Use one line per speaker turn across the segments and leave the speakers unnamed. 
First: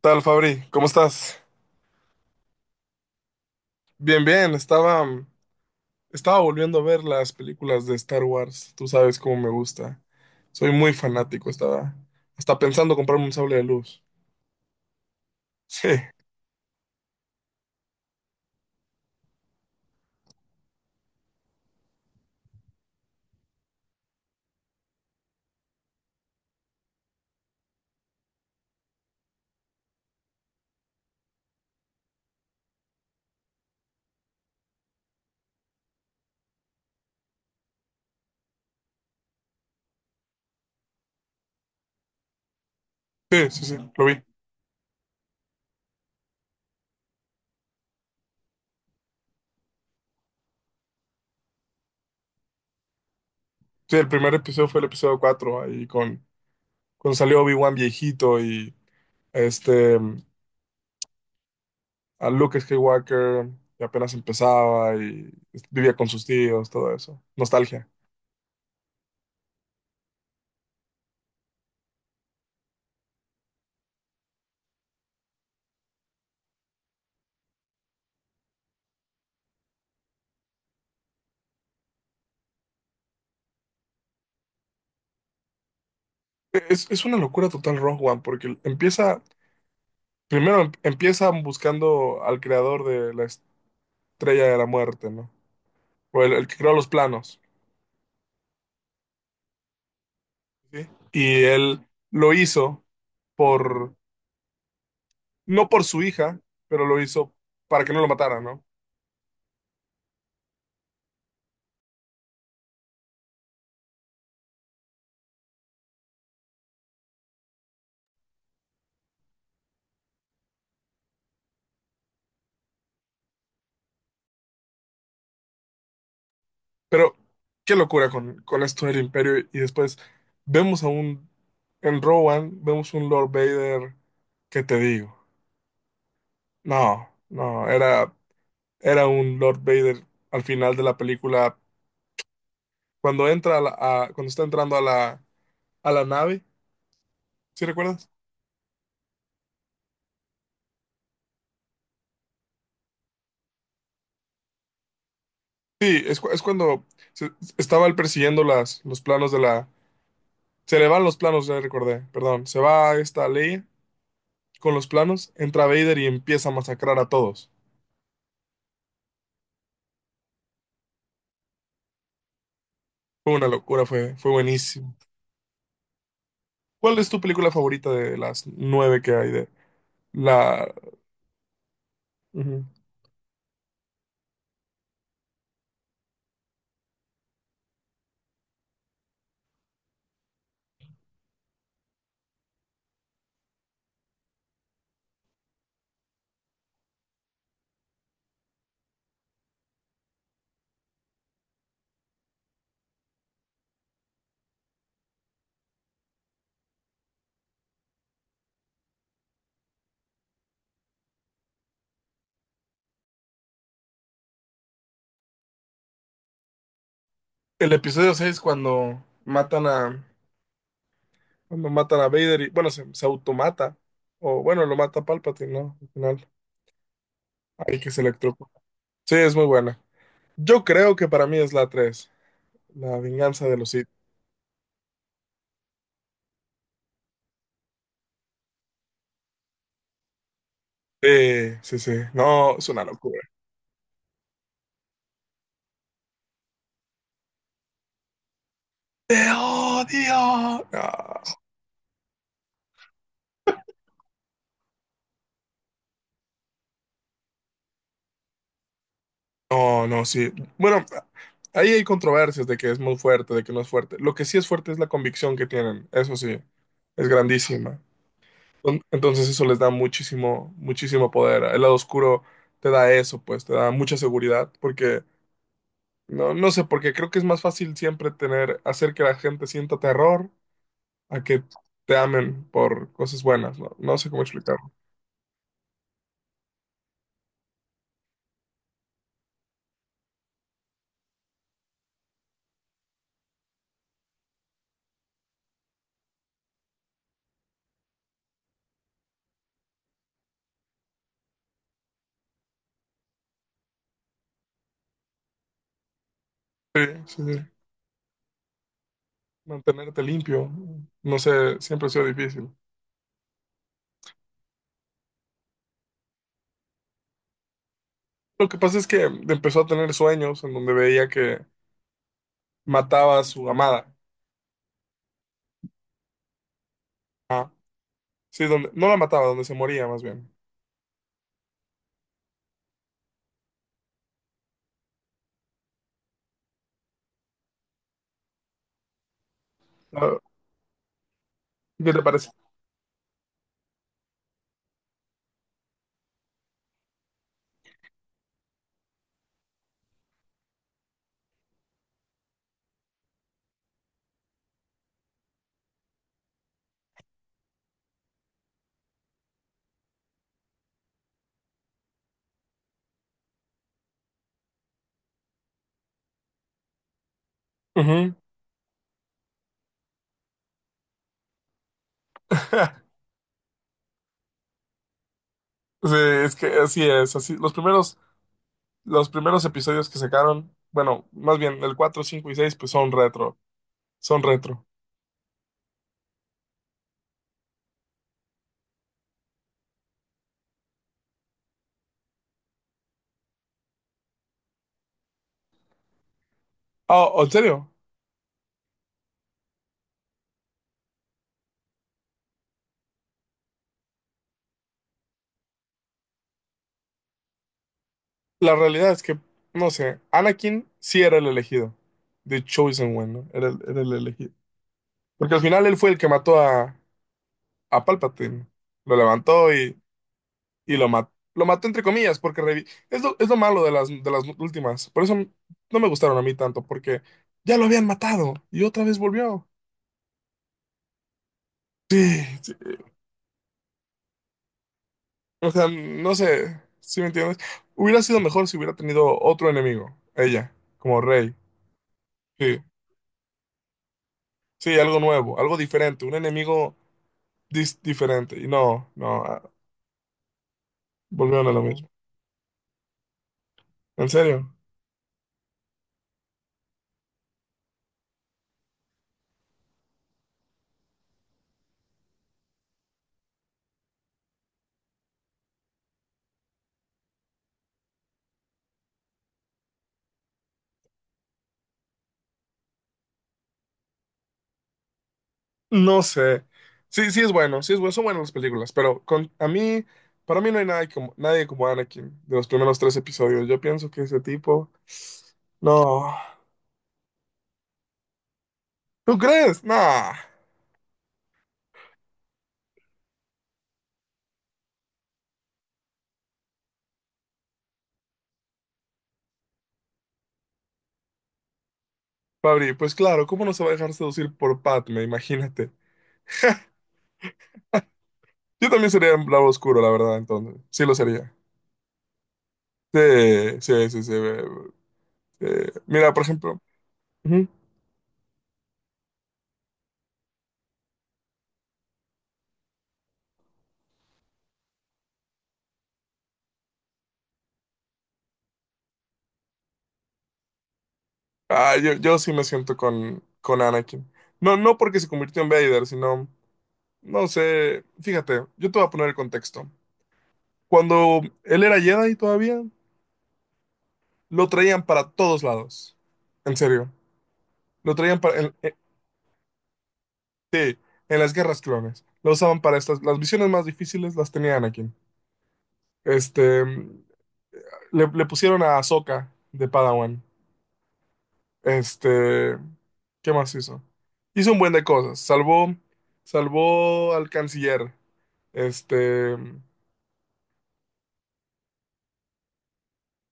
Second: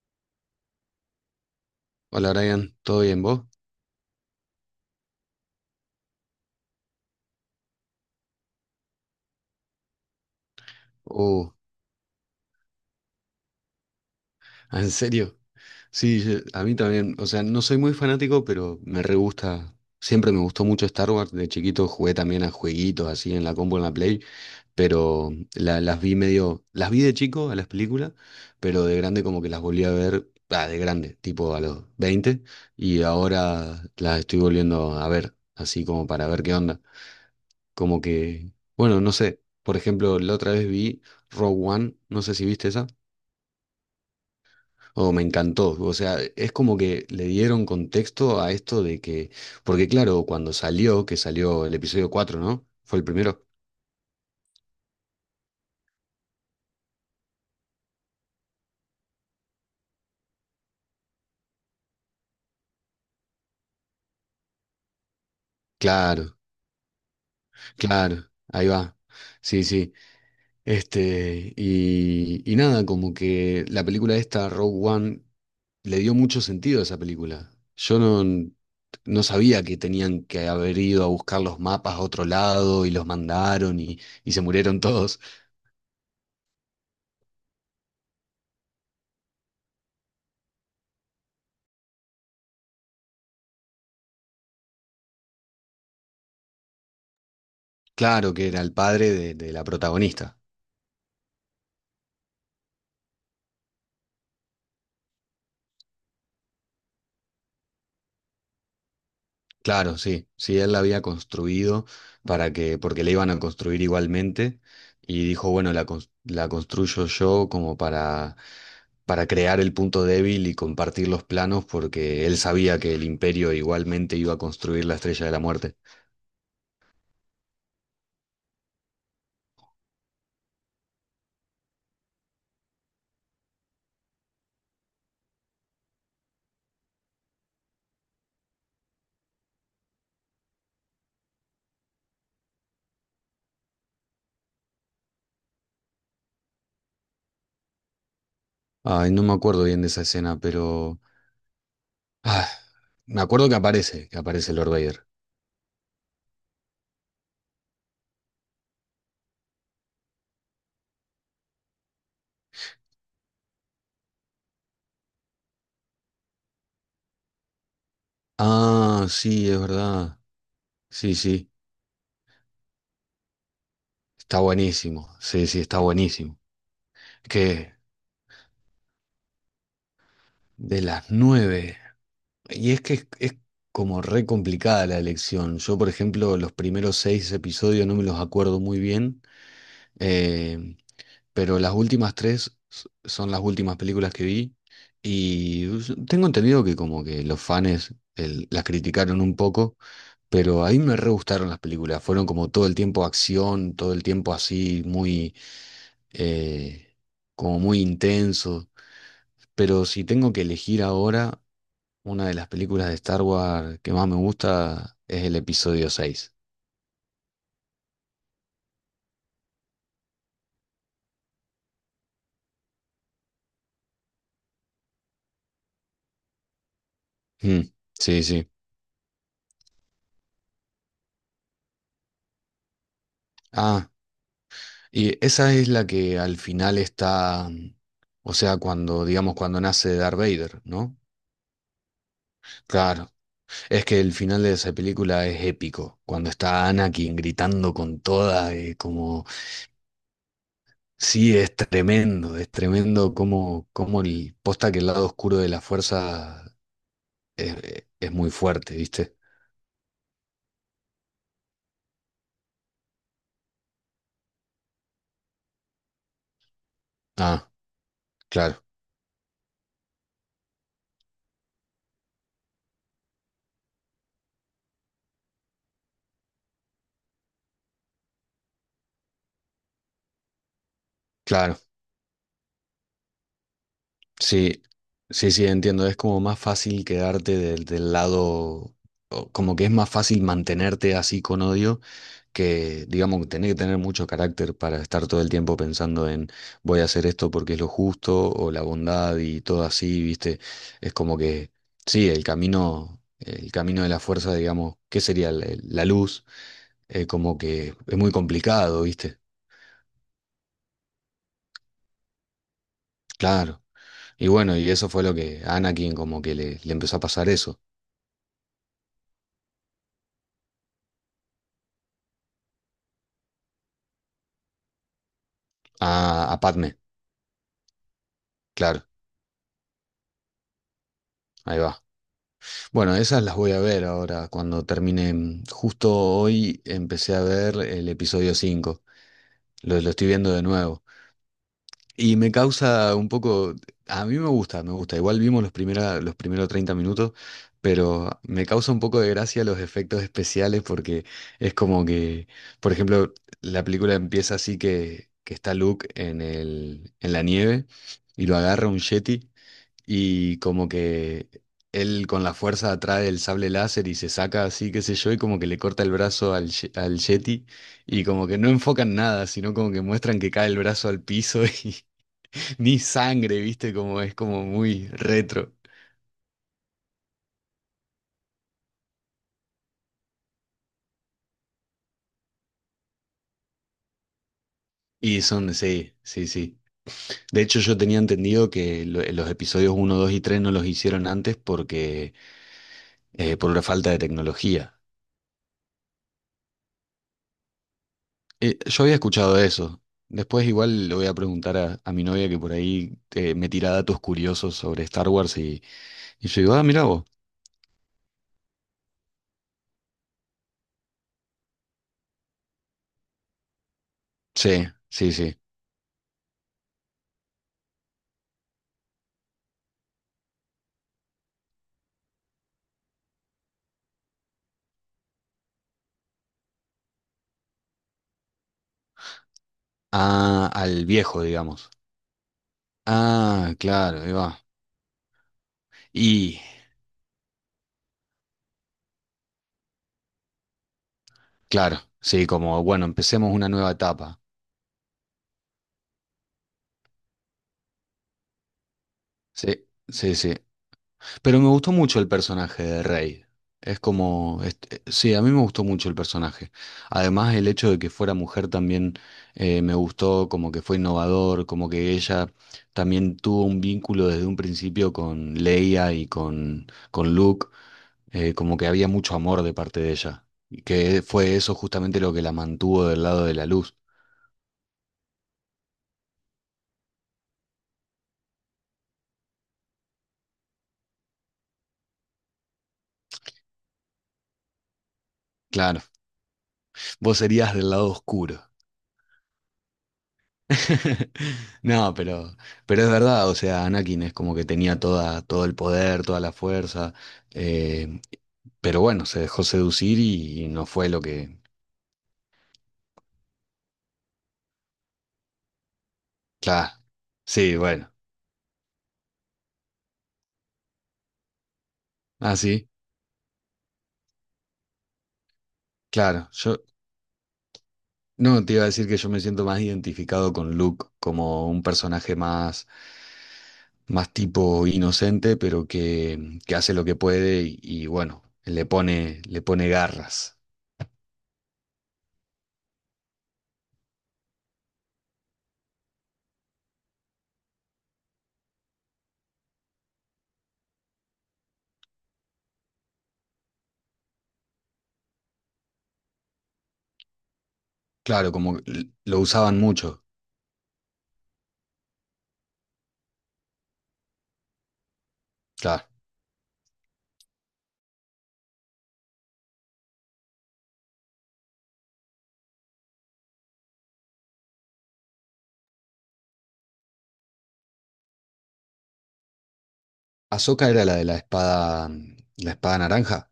Tal, Fabri? ¿Cómo estás?
Hola Brian, ¿todo bien vos?
Bien, bien. Estaba volviendo a ver las películas de Star Wars. Tú sabes cómo me gusta. Soy muy fanático.
Oh,
Estaba hasta pensando comprarme un sable de luz.
¿en serio?
Sí,
Sí, a mí también, o sea, no soy muy fanático, pero me re gusta, siempre me gustó mucho Star Wars, de chiquito jugué también a jueguitos así en la combo, en la Play, pero las vi medio, las vi de chico a las películas, pero de grande como que las volví a ver, ah, de grande, tipo a los 20, y ahora las estoy volviendo a ver, así como para ver qué onda, como que, bueno, no sé, por ejemplo, la otra vez vi Rogue One, no sé si viste esa.
sí, sí, sí, lo vi.
O me encantó. O sea, es como que le dieron contexto a esto de que, porque claro, cuando salió, que salió el episodio cuatro, ¿no? ¿Fue el primero?
Sí, el primer episodio fue el episodio 4 ahí con, cuando salió Obi-Wan viejito y este, mm, a Luke Skywalker, que apenas empezaba y vivía con sus
Claro,
tíos, todo eso. Nostalgia.
claro, ahí va. Sí, sí. Y nada, como que la película esta, Rogue One, le dio mucho sentido a esa película. Yo no, no sabía que tenían que haber ido a buscar los mapas a otro lado y los mandaron y se murieron todos.
Es una locura total Rogue One, porque empieza primero empiezan buscando al creador de la estrella de la muerte, ¿no? O el que creó los planos.
Claro que era el padre de la protagonista.
¿Sí? Y él lo hizo por, no por su hija, pero lo hizo para que no lo mataran, ¿no?
Claro, sí, sí, él la había construido para que, porque la iban a construir igualmente, y dijo, bueno, la construyo yo como para, crear el punto débil y compartir los planos, porque él sabía que el imperio igualmente iba a construir la Estrella de la Muerte.
Pero qué locura con esto del imperio. Y después vemos a un, en Rowan, vemos un Lord Vader, ¿qué te digo? No, no, era, era un Lord Vader al final de la película, cuando entra a la- a- cuando está entrando a la nave. ¿Sí recuerdas?
Ay, no me acuerdo bien de esa escena, pero... Ah, me acuerdo que aparece Lord Vader.
Sí, es, es cuando se- estaba él persiguiendo los planos de la... Se le van los planos, ya recordé, perdón. Se va esta ley con los planos, entra Vader y empieza a masacrar a todos.
Ah, sí, es verdad. Sí, sí,
Fue una locura, fue, fue
está
buenísimo.
buenísimo. Sí, sí, está buenísimo.
¿Cuál es tu película
Que
favorita de las nueve que hay de la...?
de las nueve.
Ujú.
Y es que es como re complicada la elección. Yo, por ejemplo, los primeros seis episodios no me los acuerdo muy bien, eh, pero las últimas tres son las últimas películas que vi y tengo entendido que como que los fans las criticaron un poco, pero a mí me re gustaron las películas. Fueron como todo el tiempo acción, todo el tiempo así, muy, eh, como muy intenso. Pero si tengo que elegir ahora, una de las películas de Star Wars que más me gusta es el episodio seis.
El episodio 6 cuando matan a... Cuando matan a Vader y... Bueno, se automata. O bueno, lo mata Palpatine, ¿no? Al final,
Mm,
hay que se
sí, sí.
electrocuta. Sí, es muy buena. Yo creo que para mí es la tres, La venganza de los Sith.
Ah, y esa es la que al final está, o sea, cuando, digamos, cuando nace Darth Vader, ¿no?
Sí, sí, sí. No, es una
Claro,
locura.
es que el final de esa película es épico, cuando está Anakin gritando con toda,
¡Te
como,
odio! No,
sí, es tremendo como, como el, posta que el lado oscuro de la fuerza es muy fuerte, ¿viste?
no, no, sí. Bueno, ahí hay controversias de que es muy fuerte, de que no es fuerte. Lo que sí es fuerte es la convicción que tienen. Eso sí, es
Ah,
grandísima.
claro.
Entonces eso les da muchísimo, muchísimo poder. El lado oscuro te da eso, pues, te da mucha seguridad, porque no, no sé, porque creo que es más fácil siempre tener, hacer que la gente sienta terror a que
Claro,
te amen por cosas buenas, ¿no? No sé cómo explicar.
sí, sí, sí, entiendo. Es como más fácil quedarte del lado, o como que es más fácil mantenerte así con odio que, digamos, tener que tener mucho carácter para estar todo el tiempo pensando en voy a hacer esto porque es lo justo o la bondad y todo así, ¿viste? Es como que, sí, el camino de la fuerza, digamos, ¿qué sería la luz?
Sí, sí,
Como
sí.
que es muy complicado, ¿viste?
Mantenerte limpio, no sé, siempre ha sido difícil.
Claro. Y bueno, y eso fue lo que a Anakin como que le empezó a pasar eso.
Lo que pasa es que empezó a tener sueños en donde veía que mataba a su amada.
Ah, a Padme,
Ah, sí, donde
claro,
no la mataba, donde se moría más bien.
ahí va. Bueno, esas las voy a ver ahora cuando termine. Justo hoy empecé a ver el episodio cinco, lo estoy
Ah,
viendo de nuevo.
¿qué te
Y
parece?
me causa un poco, a mí me gusta, me gusta. Igual vimos los primeros 30 minutos, pero me causa un poco de gracia los efectos especiales porque es como que, por ejemplo, la película empieza así que está Luke en la nieve y lo agarra un yeti. Y como que él con la fuerza atrae el sable láser y se saca así, qué sé yo, y como que le corta el brazo al Yeti. Y
Ujú.
como que no enfocan nada, sino como que muestran que cae el brazo al piso y ni sangre, ¿viste? Como es como muy retro.
Sí, es que así es, así. Los primeros episodios que sacaron, bueno, más bien el 4, 5 y 6, pues son retro, son retro.
Y son, sí, sí, sí. De hecho, yo tenía entendido que los episodios uno 2 y 3 no los hicieron antes porque, por una falta de tecnología.
Oh, en serio,
Yo había escuchado eso. Después igual le voy a preguntar a mi novia que por ahí me tira datos curiosos sobre Star Wars y yo digo, ah, mira vos.
la realidad es que, no sé, Anakin sí era el elegido, The Chosen One, ¿no? Era el elegido.
Sí, sí,
Porque
sí.
al final él fue el que mató a Palpatine. Lo levantó y lo mató. Lo mató entre comillas, porque es lo malo de de las últimas. Por eso no me gustaron a mí tanto, porque ya lo habían matado y otra vez volvió.
Ah, al viejo, digamos.
Sí, sí.
Ah, claro, ahí va.
O sea, no
Y
sé si me entiendes. Hubiera sido mejor si hubiera tenido otro enemigo, ella, como rey.
claro, sí,
Sí,
como, bueno, empecemos una nueva etapa.
sí, algo nuevo, algo diferente, un enemigo diferente. Y no, no, ah,
Sí, sí, sí. Pero
volvieron
me
a lo
gustó
mismo.
mucho el personaje de Rey. Es
¿En
como,
serio?
sí, a mí me gustó mucho el personaje. Además, el hecho de que fuera mujer también me gustó, como que fue innovador, como que ella también tuvo un vínculo desde un principio con Leia y con Luke, como que había mucho amor de parte de ella. Y que fue eso justamente lo que la mantuvo del lado de la luz.
No sé. Sí, sí es bueno, son buenas las películas, pero con a mí, para mí no hay nadie como, nadie como Anakin de los primeros tres episodios. Yo pienso que ese tipo,
Claro,
no.
vos serías del lado oscuro.
¿Tú crees? Nah.
No, pero es verdad, o sea, Anakin es como que tenía todo el poder, toda la fuerza, eh, pero bueno, se dejó seducir y no fue lo que...
Fabri, pues claro, ¿cómo no se va a dejar seducir por Padme? Imagínate.
Claro, sí, bueno,
Yo también sería un lado oscuro, la verdad, entonces. Sí lo sería.
ah, sí,
Sí, sí, sí, sí. Eh, mira, por
claro, yo
ejemplo. Ujú.
no te iba a decir que yo me siento más identificado con Luke como un personaje más tipo inocente, pero que hace lo que puede y bueno, le pone garras.
Ah, yo sí me siento con Anakin. No, no porque se convirtió en Vader, sino. No sé, fíjate, yo te voy a poner el contexto. Cuando él era Jedi todavía, lo traían para todos lados. En serio, lo traían
Claro, como lo usaban mucho,
en las guerras clones. Lo usaban para estas, las misiones más difíciles las tenía Anakin.
claro.
Este, le pusieron a Ahsoka de Padawan. Este, ¿qué más hizo? Hizo un buen de cosas. Salvó, salvó al canciller. Este,
Ahsoka era la de la espada naranja.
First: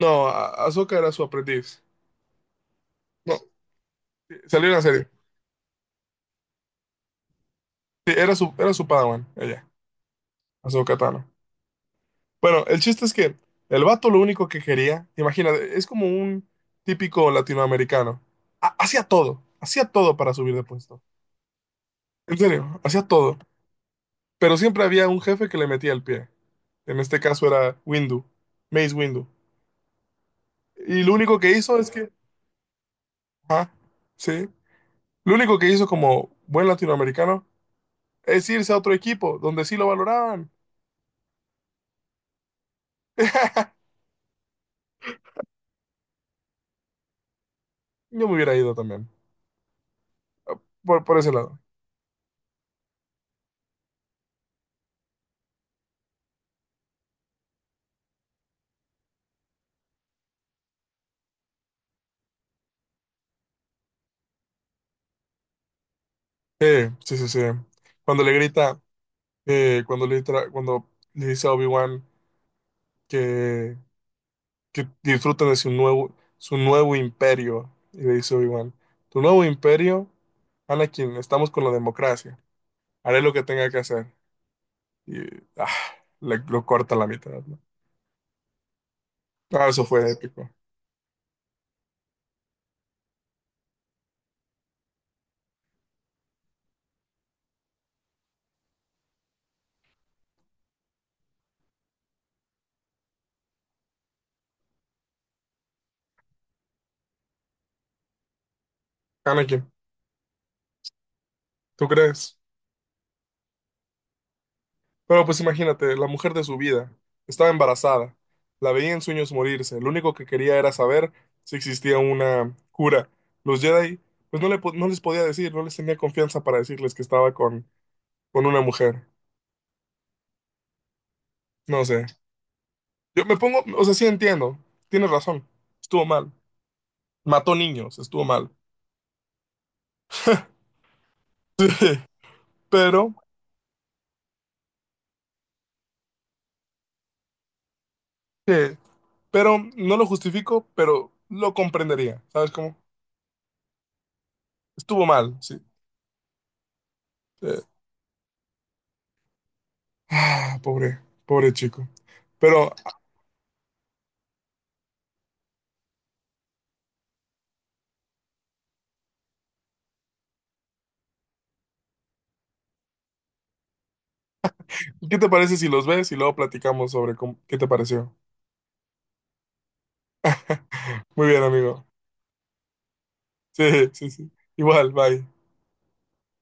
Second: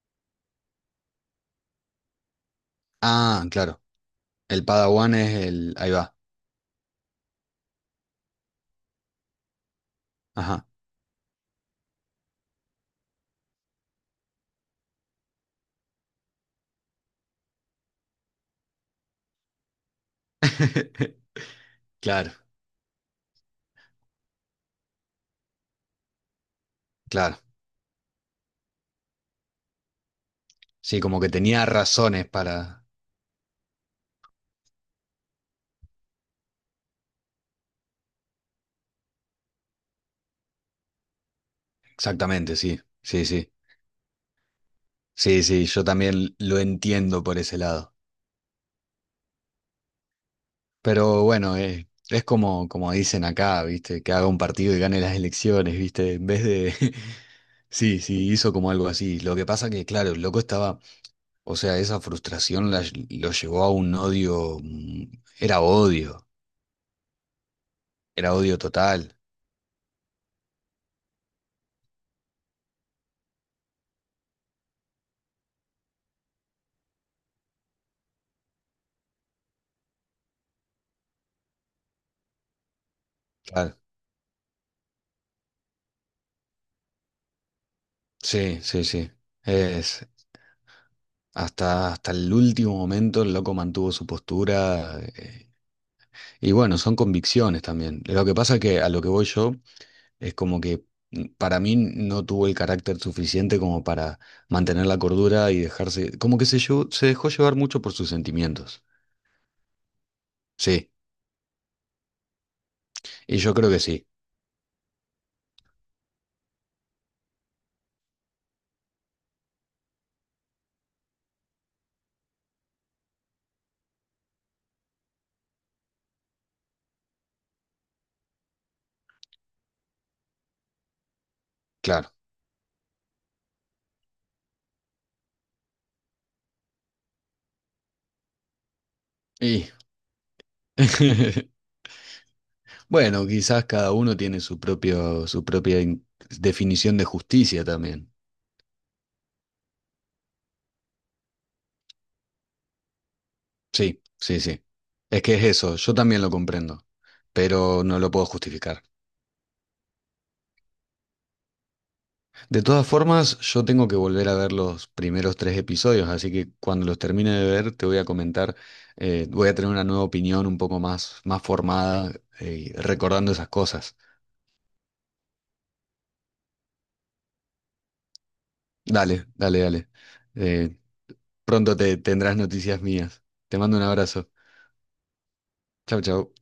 no, Ahsoka era su aprendiz. No,
Ah, claro. El
salió en la serie.
Padawan es el. Ahí va.
Sí, era su padawan, ella,
Ajá.
Ahsoka Tano. Bueno, el chiste es que el vato lo único que quería, imagínate, es como un típico latinoamericano. Hacía todo para subir de puesto.
Claro,
En serio, hacía todo. Pero siempre había un jefe que le metía el pie. En este
claro.
caso era Windu, Mace Windu.
Sí,
Y lo
como que
único que
tenía
hizo es que,
razones para.
ajá, sí, lo único que hizo como buen latinoamericano es irse a otro equipo donde sí lo valoraban.
Exactamente, sí. Sí, sí. Sí, sí, yo también lo entiendo por ese lado.
Yo me hubiera ido también, por
Pero
ese
bueno,
lado.
es como dicen acá, ¿viste? Que haga un partido y gane las elecciones, ¿viste? En vez de. Sí, sí, hizo como algo así. Lo que pasa que, claro, el loco estaba. O sea, esa frustración lo llevó a un odio, era odio,
Sí, sí, sí, sí. Cuando le
era odio
grita,
total.
cuando cuando le dice a Obi-Wan que, que disfruten de su nuevo imperio, y le dice Obi-Wan, tu nuevo imperio, Anakin, estamos con la democracia, haré lo que tenga
Claro.
que hacer. Y ah, le, lo corta a la mitad, ¿no?
Sí, sí, sí.
Ah, eso
Es,
fue épico.
hasta el último momento el loco mantuvo su postura. Y bueno, son convicciones también. Lo que pasa es que a lo que voy yo es como que para mí no tuvo el carácter suficiente como para mantener la cordura y dejarse, como que se dejó llevar mucho por sus sentimientos.
Anakin,
Sí,
¿tú crees?
y yo creo que sí,
Pero pues imagínate, la mujer de su vida estaba embarazada, la veía en sueños morirse, lo único que quería era saber si existía una cura. Los Jedi, pues no, no les podía decir, no les tenía confianza para decirles que estaba con una mujer. No sé.
claro.
Yo me pongo, o sea, sí entiendo, tienes razón, estuvo mal. Mató niños, estuvo mal.
Y...
Pero,
Bueno, quizás cada uno tiene su propia definición de justicia también.
¿qué? Pero no lo justifico, pero lo comprendería, ¿sabes cómo?
Sí, sí, sí.
Estuvo
Es que
mal,
es
sí.
eso, yo también lo comprendo,
Eh,
pero no lo puedo justificar.
ah, pobre, pobre chico.
De
Pero
todas formas, yo tengo que volver a ver los primeros tres episodios, así que cuando los termine de ver te voy a comentar, voy a tener una nueva opinión un poco más formada, recordando esas cosas.
¿qué te parece si los ves y luego platicamos sobre cómo- qué te pareció?
Dale, dale, dale. Eh,
Muy bien,
pronto
amigo.
te tendrás noticias mías. Te mando un
Sí, sí,
abrazo.
sí. Igual, bye.
Chau, chau.